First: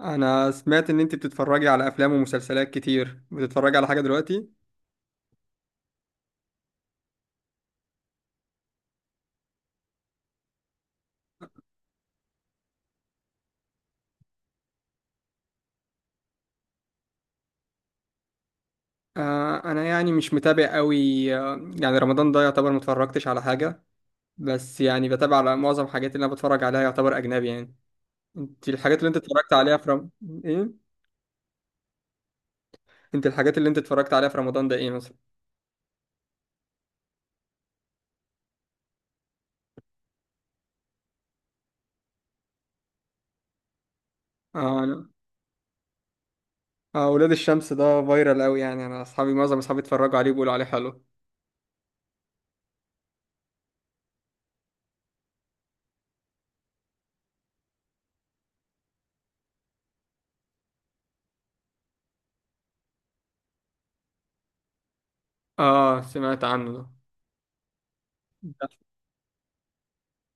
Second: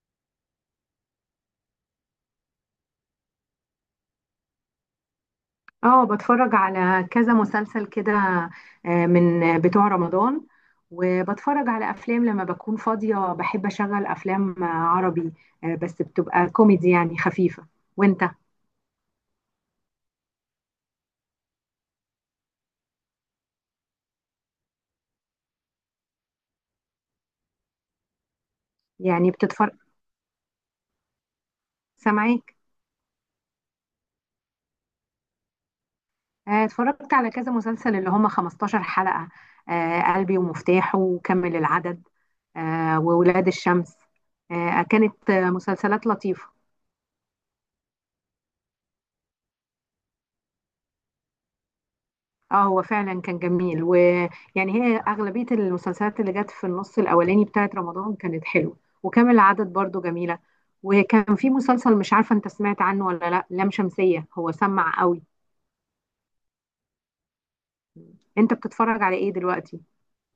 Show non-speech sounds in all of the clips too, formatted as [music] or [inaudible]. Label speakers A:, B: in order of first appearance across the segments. A: انا سمعت ان انت بتتفرجي على افلام ومسلسلات كتير، بتتفرجي على حاجه دلوقتي؟
B: اه، بتفرج على كذا مسلسل كده. آه، من بتوع رمضان. وبتفرج على افلام لما بكون فاضية، بحب اشغل افلام عربي. آه، بس بتبقى كوميدي، يعني خفيفة. وانت؟
A: انا يعني مش متابع قوي. آه يعني رمضان ده يعتبر ما اتفرجتش على حاجه. بس يعني بتابع على معظم الحاجات اللي انا بتفرج عليها، يعتبر اجنبي يعني. انت الحاجات اللي انت
B: يعني
A: اتفرجت
B: بتتفرج.
A: عليها في ايه،
B: سامعيك.
A: انت الحاجات اللي انت اتفرجت عليها في رمضان ده ايه مثلا؟
B: آه، اتفرجت على كذا مسلسل اللي هم 15 حلقة. آه، قلبي ومفتاحه وكمل العدد. آه، وولاد الشمس.
A: اه
B: آه،
A: انا،
B: كانت مسلسلات لطيفة.
A: ولاد الشمس ده فايرال قوي يعني، انا اصحابي، معظم اصحابي اتفرجوا عليه بيقولوا عليه حلو.
B: اه، هو فعلا كان جميل، ويعني. هي اغلبيه المسلسلات اللي جت في النص الاولاني بتاعت رمضان كانت حلوه. وكامل العدد برضو جميله. وكان في مسلسل مش عارفه انت سمعت عنه ولا لا، لام شمسيه، هو سمع قوي.
A: اه سمعت عنه.
B: انت
A: ده
B: بتتفرج على ايه دلوقتي؟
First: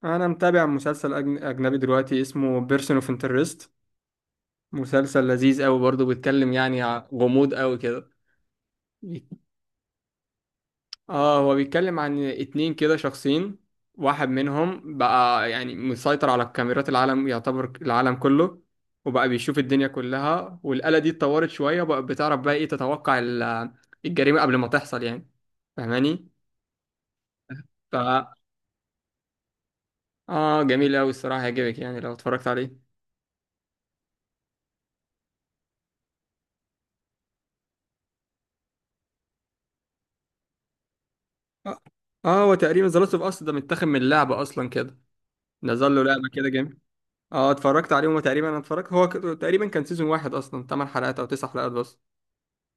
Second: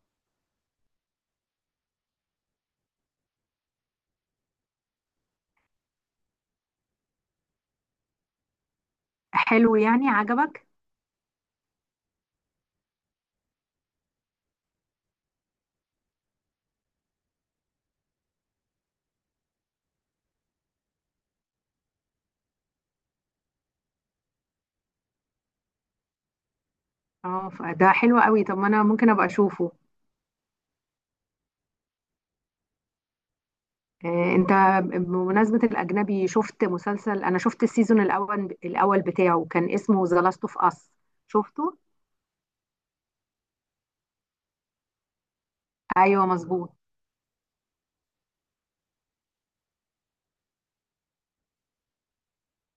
A: انا متابع مسلسل اجنبي دلوقتي اسمه بيرسون اوف انترست. مسلسل لذيذ قوي برضه، بيتكلم يعني غموض قوي كده. بي-
B: حلو، يعني عجبك؟
A: اه هو بيتكلم عن اتنين كده شخصين. واحد منهم بقى يعني مسيطر على الكاميرات، العالم يعتبر العالم كله، وبقى بيشوف الدنيا كلها. والآلة دي اتطورت شوية وبقى بتعرف بقى ايه، تتوقع الجريمة قبل ما تحصل يعني. فاهماني؟
B: اه، ده حلو
A: ف،
B: قوي. طب ما انا ممكن ابقى اشوفه.
A: اه جميل قوي الصراحة، هيعجبك يعني لو اتفرجت عليه.
B: آه، انت. بمناسبه الاجنبي شفت مسلسل. انا شفت السيزون الاول بتاعه، كان اسمه ذا لاست اوف اس. شفته؟
A: اه، آه، هو تقريبا ذا لاست اوف اس ده متاخد من اللعبة اصلا كده، نزل له
B: ايوه،
A: لعبة
B: مظبوط.
A: كده. اه اتفرجت عليهم تقريبا، انا اتفرجت، تقريبا كان سيزون واحد اصلا 8 حلقات او 9 حلقات بس.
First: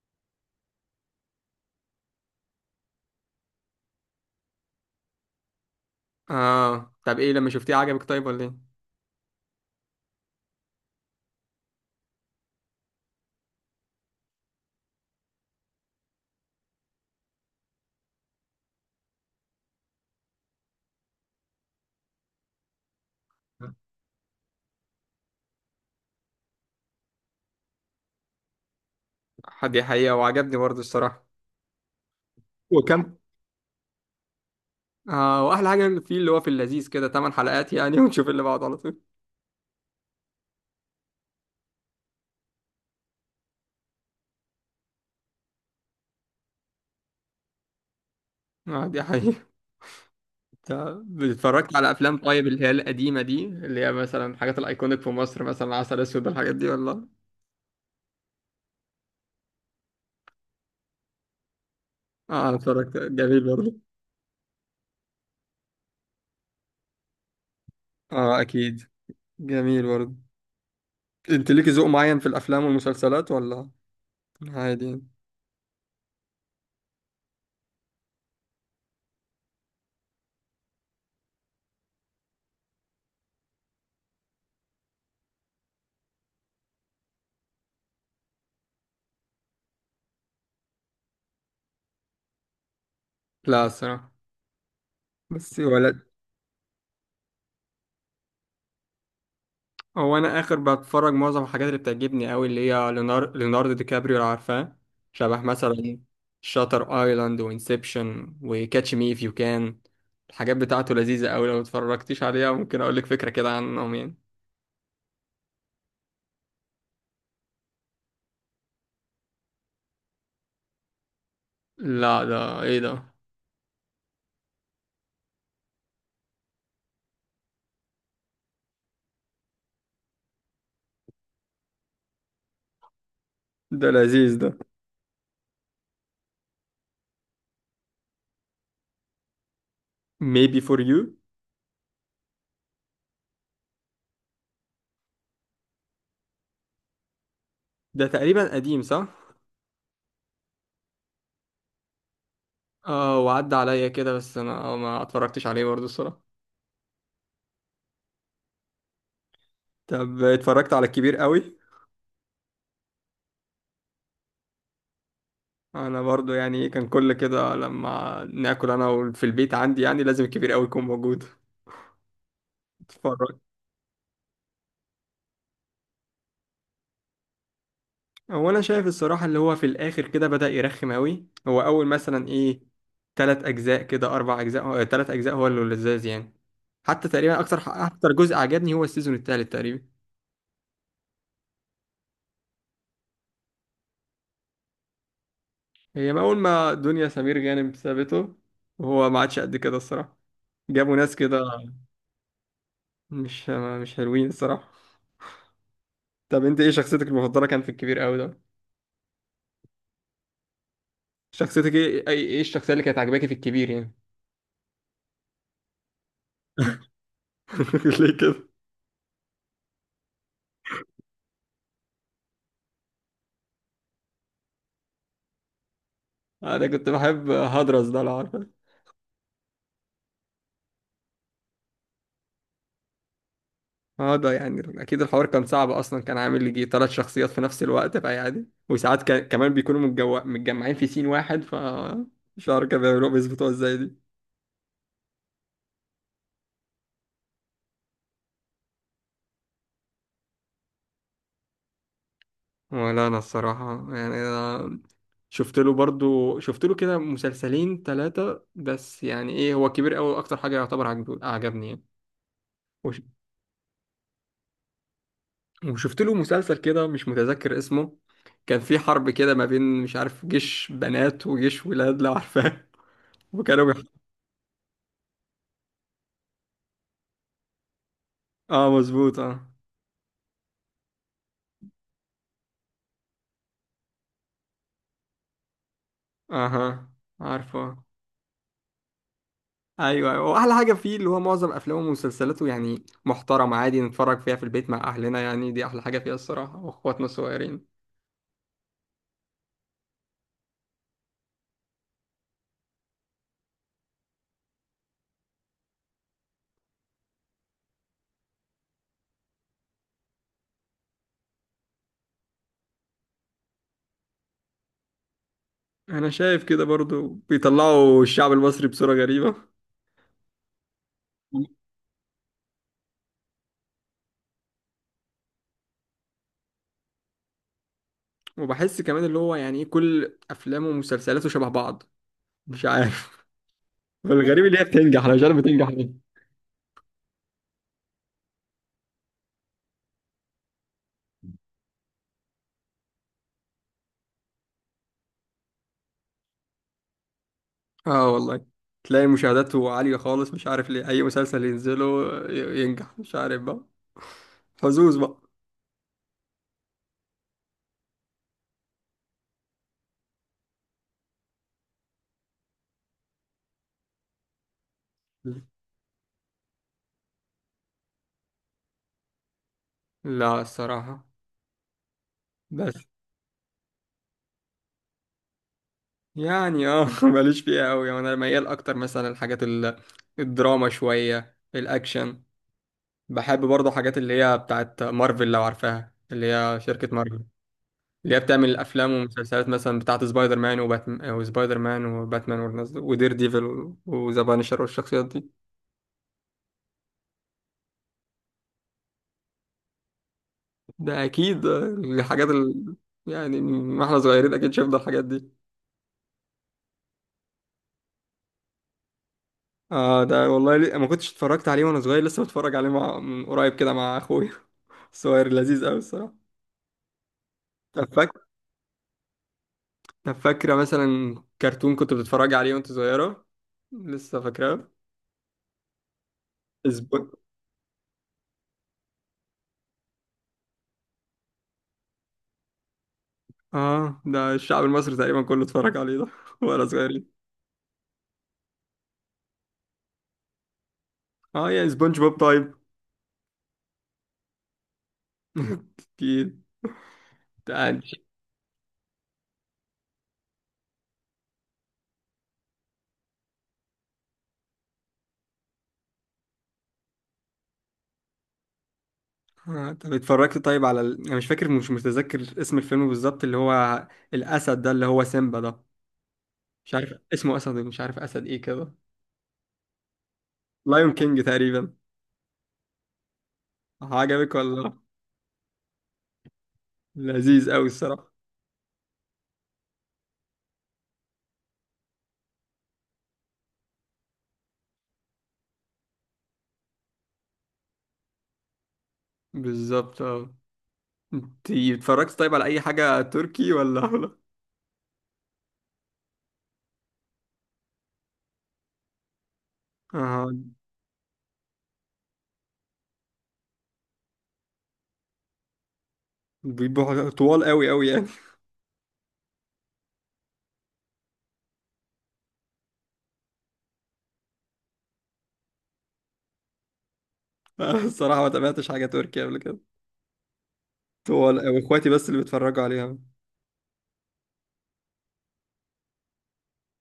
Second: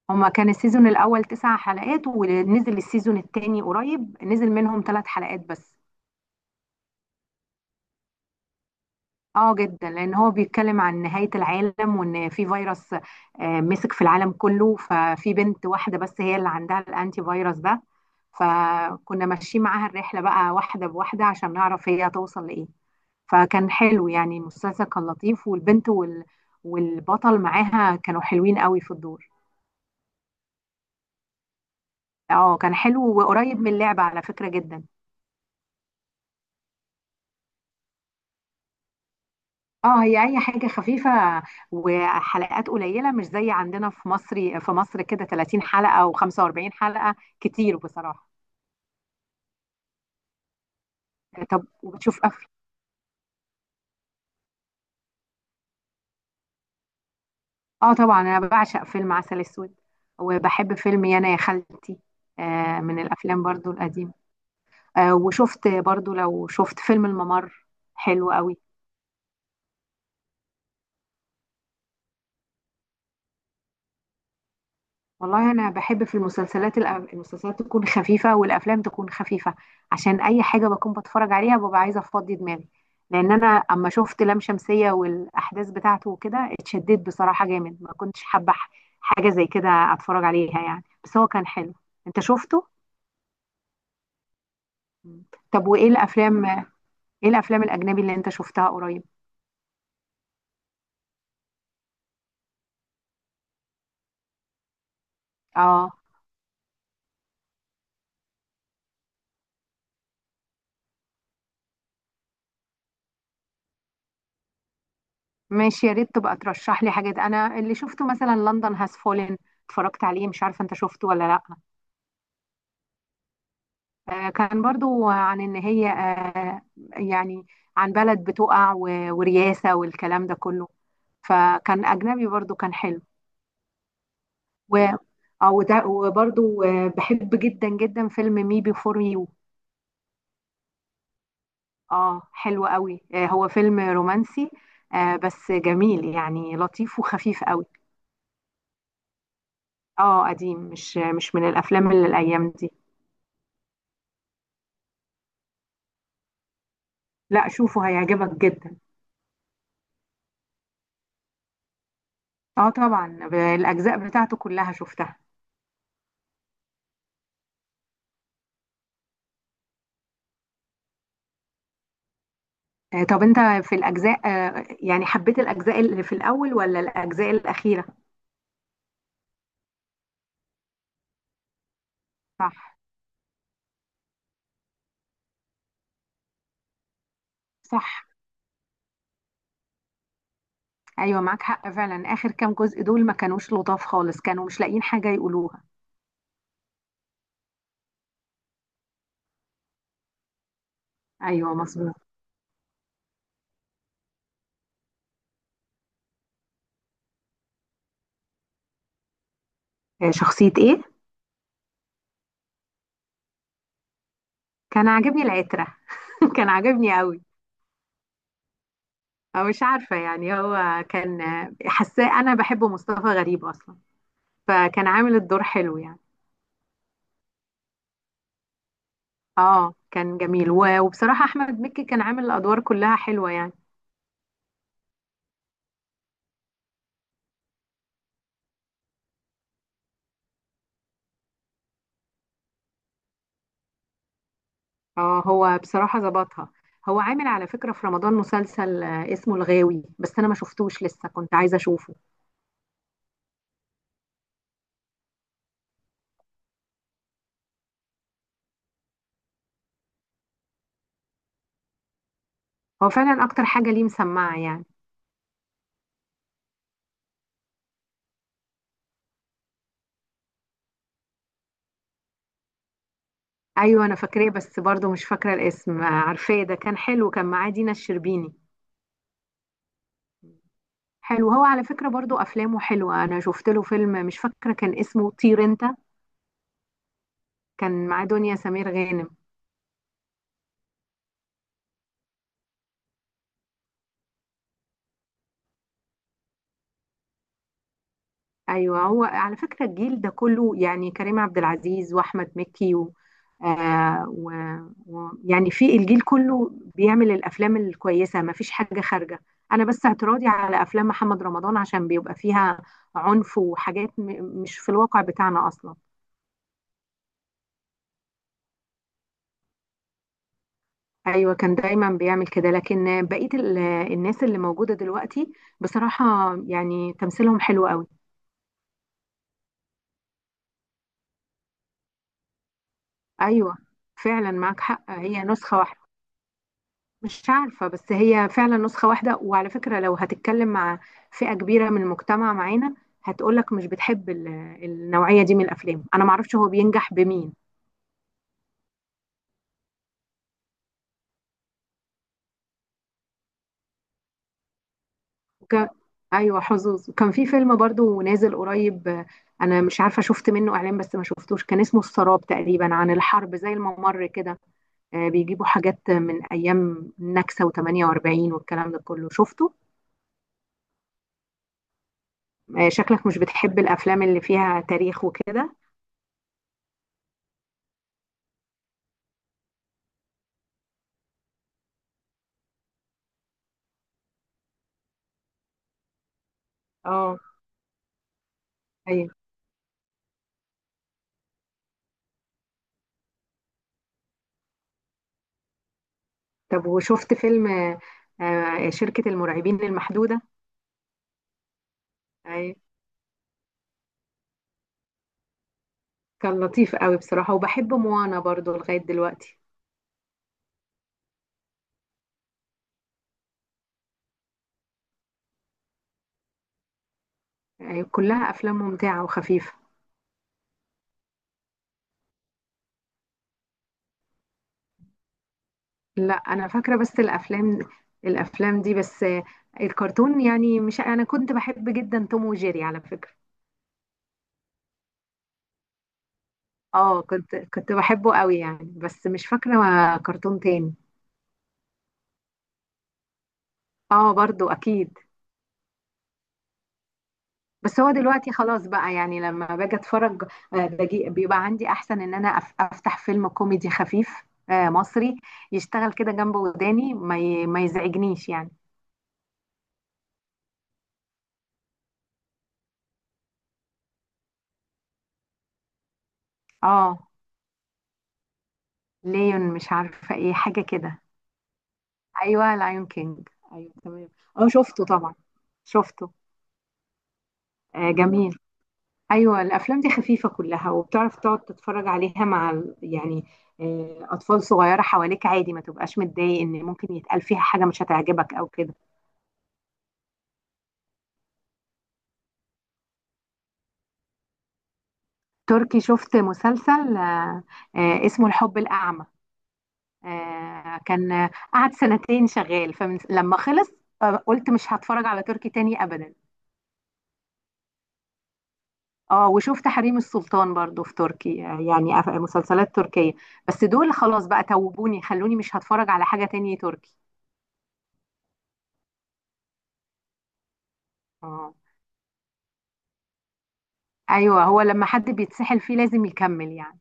B: هما كان السيزون الأول 9 حلقات، ونزل السيزون التاني قريب، نزل منهم 3 حلقات بس.
A: اه طب ايه لما شفتيه عجبك طيب ولا ايه؟
B: اه، جدا، لأن هو بيتكلم عن نهاية العالم وإن في فيروس مسك في العالم كله، ففي بنت واحدة بس هي اللي عندها الأنتي فيروس ده. فكنا ماشيين معاها الرحلة بقى واحدة بواحدة عشان نعرف هي هتوصل لإيه. فكان حلو، يعني المسلسل كان لطيف، والبنت والبطل معاها كانوا حلوين قوي في الدور.
A: حد حقيقة وعجبني برضه الصراحة.
B: اه، كان
A: وكم،
B: حلو وقريب من اللعبة على فكرة جدا.
A: اه واحلى حاجة فيه اللي هو في اللذيذ كده 8 حلقات يعني [laughs] ونشوف اللي بعده على طول.
B: اه، هي اي حاجه خفيفه. وحلقات قليله، مش زي عندنا في مصر كده 30 حلقه و45 حلقه. كتير بصراحه.
A: اه دي حقيقة. طب
B: طب
A: اتفرجت على افلام
B: وبتشوف
A: طيب،
B: افلام؟
A: اللي هي القديمة دي، اللي هي مثلا الحاجات الايكونيك في مصر، مثلا عسل اسود، الحاجات دي ولا؟
B: اه، طبعا، انا بعشق فيلم عسل اسود. وبحب فيلم يانا يا خالتي.
A: اه انا
B: آه،
A: اتفرجت،
B: من
A: جميل
B: الافلام برضو
A: برضه.
B: القديمه. آه، وشفت برضو، لو شفت فيلم الممر. حلو
A: اه
B: قوي.
A: اكيد، جميل برضه. انت ليكي ذوق معين في الافلام والمسلسلات ولا عادي؟
B: والله انا بحب في المسلسلات المسلسلات تكون خفيفه والافلام تكون خفيفه. عشان اي حاجه بكون بتفرج عليها ببقى عايزه افضي دماغي. لان انا اما شفت لام شمسيه والاحداث بتاعته وكده اتشددت بصراحه جامد، ما كنتش حابه حاجه زي كده اتفرج عليها يعني، بس هو كان حلو. انت شفته؟
A: لا الصراحة،
B: مم.
A: بس
B: طب وايه
A: ولا.
B: الافلام؟ ايه الافلام الاجنبي اللي انت شفتها قريب؟
A: هو انا اخر بتفرج، معظم الحاجات اللي بتعجبني قوي اللي هي ليوناردو دي كابريو لو عارفاه، شبه
B: اه،
A: مثلا شاتر ايلاند وانسبشن وكاتش مي اف يو كان. الحاجات بتاعته لذيذة قوي، لو اتفرجتيش عليها ممكن اقول لك فكرة كده عنهم يعني.
B: ماشي، يا ريت تبقى ترشح لي حاجات. انا اللي شفته مثلا لندن هاز فولن، اتفرجت عليه، مش عارفه انت شفته ولا لا.
A: لا، ده ايه ده؟
B: آه، كان برضو عن ان هي يعني، عن بلد بتقع ورياسة والكلام ده كله، فكان اجنبي برضو كان حلو.
A: ده لذيذ ده.
B: و اه، وده وبرضو بحب جدا جدا فيلم مي بيفور يو.
A: Maybe for you.
B: اه، حلو قوي. آه، هو فيلم رومانسي. آه، بس جميل، يعني لطيف وخفيف قوي.
A: ده تقريبا قديم صح؟
B: اه، قديم، مش من الافلام اللي الايام دي.
A: اه وعدى عليا كده بس انا ما اتفرجتش عليه برضه الصراحة.
B: لا، شوفه هيعجبك جدا.
A: طب اتفرجت على الكبير قوي؟
B: اه، طبعا، الاجزاء بتاعته كلها شفتها.
A: انا برضو يعني إيه، كان كل كده لما ناكل انا في البيت عندي، يعني لازم الكبير قوي يكون موجود
B: آه، طب
A: اتفرج.
B: انت، في الاجزاء يعني حبيت الاجزاء اللي في الاول ولا الاجزاء الاخيره؟
A: هو انا شايف الصراحه اللي هو في الاخر كده بدأ يرخم قوي، هو اول مثلا
B: صح.
A: ايه، تلات اجزاء هو اللي لذاذ يعني. حتى تقريبا اكتر
B: صح.
A: اكتر جزء عجبني هو السيزون التالت تقريبا.
B: ايوه، معاك حق فعلا. اخر كام جزء دول ما كانوش لطاف خالص، كانوا مش لاقيين حاجه يقولوها.
A: هي ما اول ما دنيا سمير غانم سابته، وهو ما عادش قد كده الصراحه، جابوا ناس كده
B: ايوه، مظبوط.
A: مش مش حلوين الصراحه. طب انت ايه شخصيتك المفضله كان في الكبير قوي ده؟
B: آه، شخصيه ايه؟
A: شخصيتك ايه، ايه الشخصية اللي كانت عاجباكي في الكبير يعني؟
B: كان عاجبني العتره. [laughs] كان عاجبني قوي.
A: [laughs] ليه كده؟
B: او مش عارفه، يعني هو كان حاساه انا بحب مصطفى غريب اصلا، فكان عامل الدور حلو يعني.
A: انا كنت بحب هدرس ده لو عارفه.
B: اه، كان جميل وبصراحه احمد مكي كان عامل الادوار كلها حلوه يعني.
A: اه ده يعني اكيد الحوار كان صعب اصلا، كان عامل لي يجي ثلاث شخصيات في نفس الوقت بقى عادي، وساعات كان كمان بيكونوا متجمعين في سين واحد. ف مش عارف كانوا بيعملوها بيظبطوها ازاي دي.
B: اه، هو بصراحة ظبطها. هو عامل على فكرة في رمضان مسلسل اسمه الغاوي، بس انا ما شفتوش لسه، كنت عايزة اشوفه.
A: ولا انا الصراحه يعني، أنا شفت له برضو، شفت له كده مسلسلين ثلاثه بس، يعني ايه، هو كبير قوي اكتر حاجه يعتبر عجبني
B: هو
A: يعني.
B: فعلا اكتر حاجة ليه مسمعة يعني.
A: وشفت له مسلسل كده مش متذكر اسمه، كان في حرب كده ما بين مش عارف جيش بنات وجيش ولاد لو عارفاه [laughs] وكانوا بيح...
B: ايوه، انا فاكراه، بس برضو مش فاكرة الاسم. عارفاه، ده كان حلو، كان معاه دينا الشربيني.
A: اه مظبوط اه.
B: حلو. هو على فكرة برضو افلامه حلوة، انا شفت له فيلم مش فاكرة كان اسمه طير انت.
A: اها عارفه.
B: كان معاه دنيا سمير غانم.
A: ايوه ايوه، واحلى حاجه فيه اللي هو معظم افلامه ومسلسلاته يعني محترمه، عادي نتفرج فيها في البيت مع اهلنا يعني، دي احلى حاجه فيها الصراحه، واخواتنا الصغيرين.
B: ايوه، هو على فكره الجيل ده كله، يعني كريم عبد العزيز واحمد مكي آه و... يعني في الجيل كله بيعمل الافلام الكويسه، ما فيش حاجه خارجه. انا بس اعتراضي على افلام محمد رمضان عشان بيبقى فيها عنف وحاجات مش في الواقع بتاعنا اصلا.
A: انا شايف كده برضو بيطلعوا الشعب المصري بصوره غريبه.
B: ايوه، كان
A: [laughs]
B: دايما بيعمل كده، لكن بقيه الناس اللي موجوده دلوقتي، بصراحه، يعني تمثيلهم حلو قوي.
A: وبحس كمان اللي هو يعني ايه، كل افلامه ومسلسلاته شبه بعض، مش عارف.
B: ايوه،
A: [laughs]
B: فعلا
A: والغريب اللي
B: معاك
A: هي
B: حق،
A: بتنجح، انا مش
B: هي
A: عارف
B: نسخه
A: بتنجح.
B: واحده. مش عارفة، بس هي فعلا نسخة واحدة. وعلى فكرة لو هتتكلم مع فئة كبيرة من المجتمع معانا، هتقولك مش بتحب النوعية دي من الأفلام. أنا معرفش هو بينجح بمين.
A: اه والله، تلاقي مشاهداته عالية خالص، مش عارف ليه. أي مسلسل ينزله ينجح، مش عارف بقى، حظوظ بقى.
B: وك... أيوة، حظوظ. وكان في فيلم برضو نازل قريب أنا مش عارفة، شفت منه إعلان بس ما شفتوش، كان اسمه السراب تقريبا، عن الحرب زي الممر كده. آه، بيجيبوا حاجات من أيام النكسة و48 والكلام ده كله. شفته؟
A: لا الصراحة،
B: آه،
A: بس
B: شكلك مش بتحب الأفلام اللي فيها تاريخ وكده.
A: يعني اه [laughs] ماليش فيها أوي يعني، أنا ميال أكتر مثلا الحاجات الدراما شوية الأكشن. بحب برضه حاجات اللي هي بتاعت مارفل لو عارفاها، اللي هي شركة
B: اه،
A: مارفل، اللي هي بتعمل الأفلام والمسلسلات مثلا بتاعت سبايدر مان وباتمان وسبايدر مان وباتمان والناس دول، ودير ديفل وذا بانشر والشخصيات دي.
B: طب وشفت فيلم شركة المرعبين المحدودة؟
A: ده اكيد، آه، الحاجات
B: أي،
A: ال... يعني ما احنا صغيرين اكيد شفنا الحاجات دي.
B: كان لطيف قوي بصراحة، وبحب موانا برضو لغاية دلوقتي.
A: اه ده والله، ما كنتش اتفرجت عليه وانا صغير، لسه بتفرج عليه من قريب كده مع اخويا. [laughs] الصغير لذيذ قوي الصراحه.
B: أي،
A: طب فاك...
B: كلها أفلام ممتعة وخفيفة.
A: طب فاكره مثلا كرتون كنت بتتفرج عليه وانت صغيره، لسه فاكراه؟
B: لا، أنا فاكرة بس
A: سبون...
B: الأفلام. الأفلام دي بس. الكرتون يعني مش، أنا كنت بحب جدا توم وجيري على فكرة.
A: اه ده الشعب المصري تقريبا كله اتفرج عليه ده [laughs] وانا
B: اه،
A: صغير.
B: كنت بحبه قوي يعني، بس مش فاكرة كرتون تاني.
A: اه يا سبونج بوب طيب
B: اه، برضو أكيد.
A: [laughs] اكيد.
B: بس هو دلوقتي خلاص بقى، يعني لما باجي اتفرج. آه، باجي بيبقى عندي احسن ان انا افتح فيلم كوميدي خفيف. آه، مصري، يشتغل كده جنب وداني ما ما يزعجنيش يعني.
A: آه، طب اتفرجت طيب على ال... انا مش فاكر، مش متذكر اسم الفيلم بالظبط اللي هو الاسد ده اللي هو سيمبا ده، مش عارف
B: اه،
A: اسمه، اسد مش عارف اسد ايه كده،
B: ليون، مش عارفه ايه حاجه
A: لايون
B: كده.
A: كينج تقريبا.
B: ايوه، لايون كينج، ايوه تمام.
A: عجبك
B: اه،
A: ولا لا؟
B: شفته طبعا. شفته.
A: لذيذ قوي
B: آه،
A: الصراحه.
B: جميل. ايوه، الافلام دي خفيفه كلها، وبتعرف تقعد تتفرج عليها مع يعني اطفال صغيره حواليك، عادي ما تبقاش متضايق ان ممكن يتقال فيها حاجه مش هتعجبك او كده.
A: بالظبط اه. انت اتفرجت طيب على اي حاجه تركي ولا [laughs] ولا؟
B: تركي، شفت مسلسل آه، اسمه الحب الأعمى.
A: اه
B: آه، كان قعد سنتين شغال، فلما خلص آه، قلت مش هتفرج على تركي تاني أبدا.
A: بيبقوا طوال قوي يعني.
B: اه، وشفت حريم السلطان برضو في تركي يعني مسلسلات تركية. بس دول خلاص بقى، توبوني خلوني مش هتفرج على حاجة تانية تركي.
A: [laughs] الصراحه ما تابعتش حاجه تركي قبل كده، طوال
B: اه،
A: قوي، اخواتي بس اللي بيتفرجوا عليها.
B: أيوه، هو لما حد بيتسحل فيه لازم يكمل يعني.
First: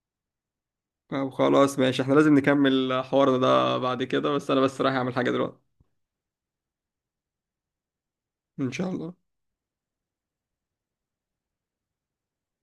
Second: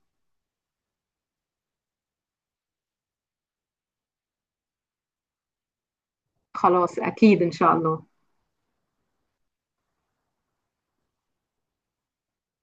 A: طب خلاص ماشي، احنا لازم نكمل حوارنا ده بعد كده، بس انا بس رايح اعمل حاجه دلوقتي.
B: خلاص أكيد إن شاء الله.
A: ان شاء الله.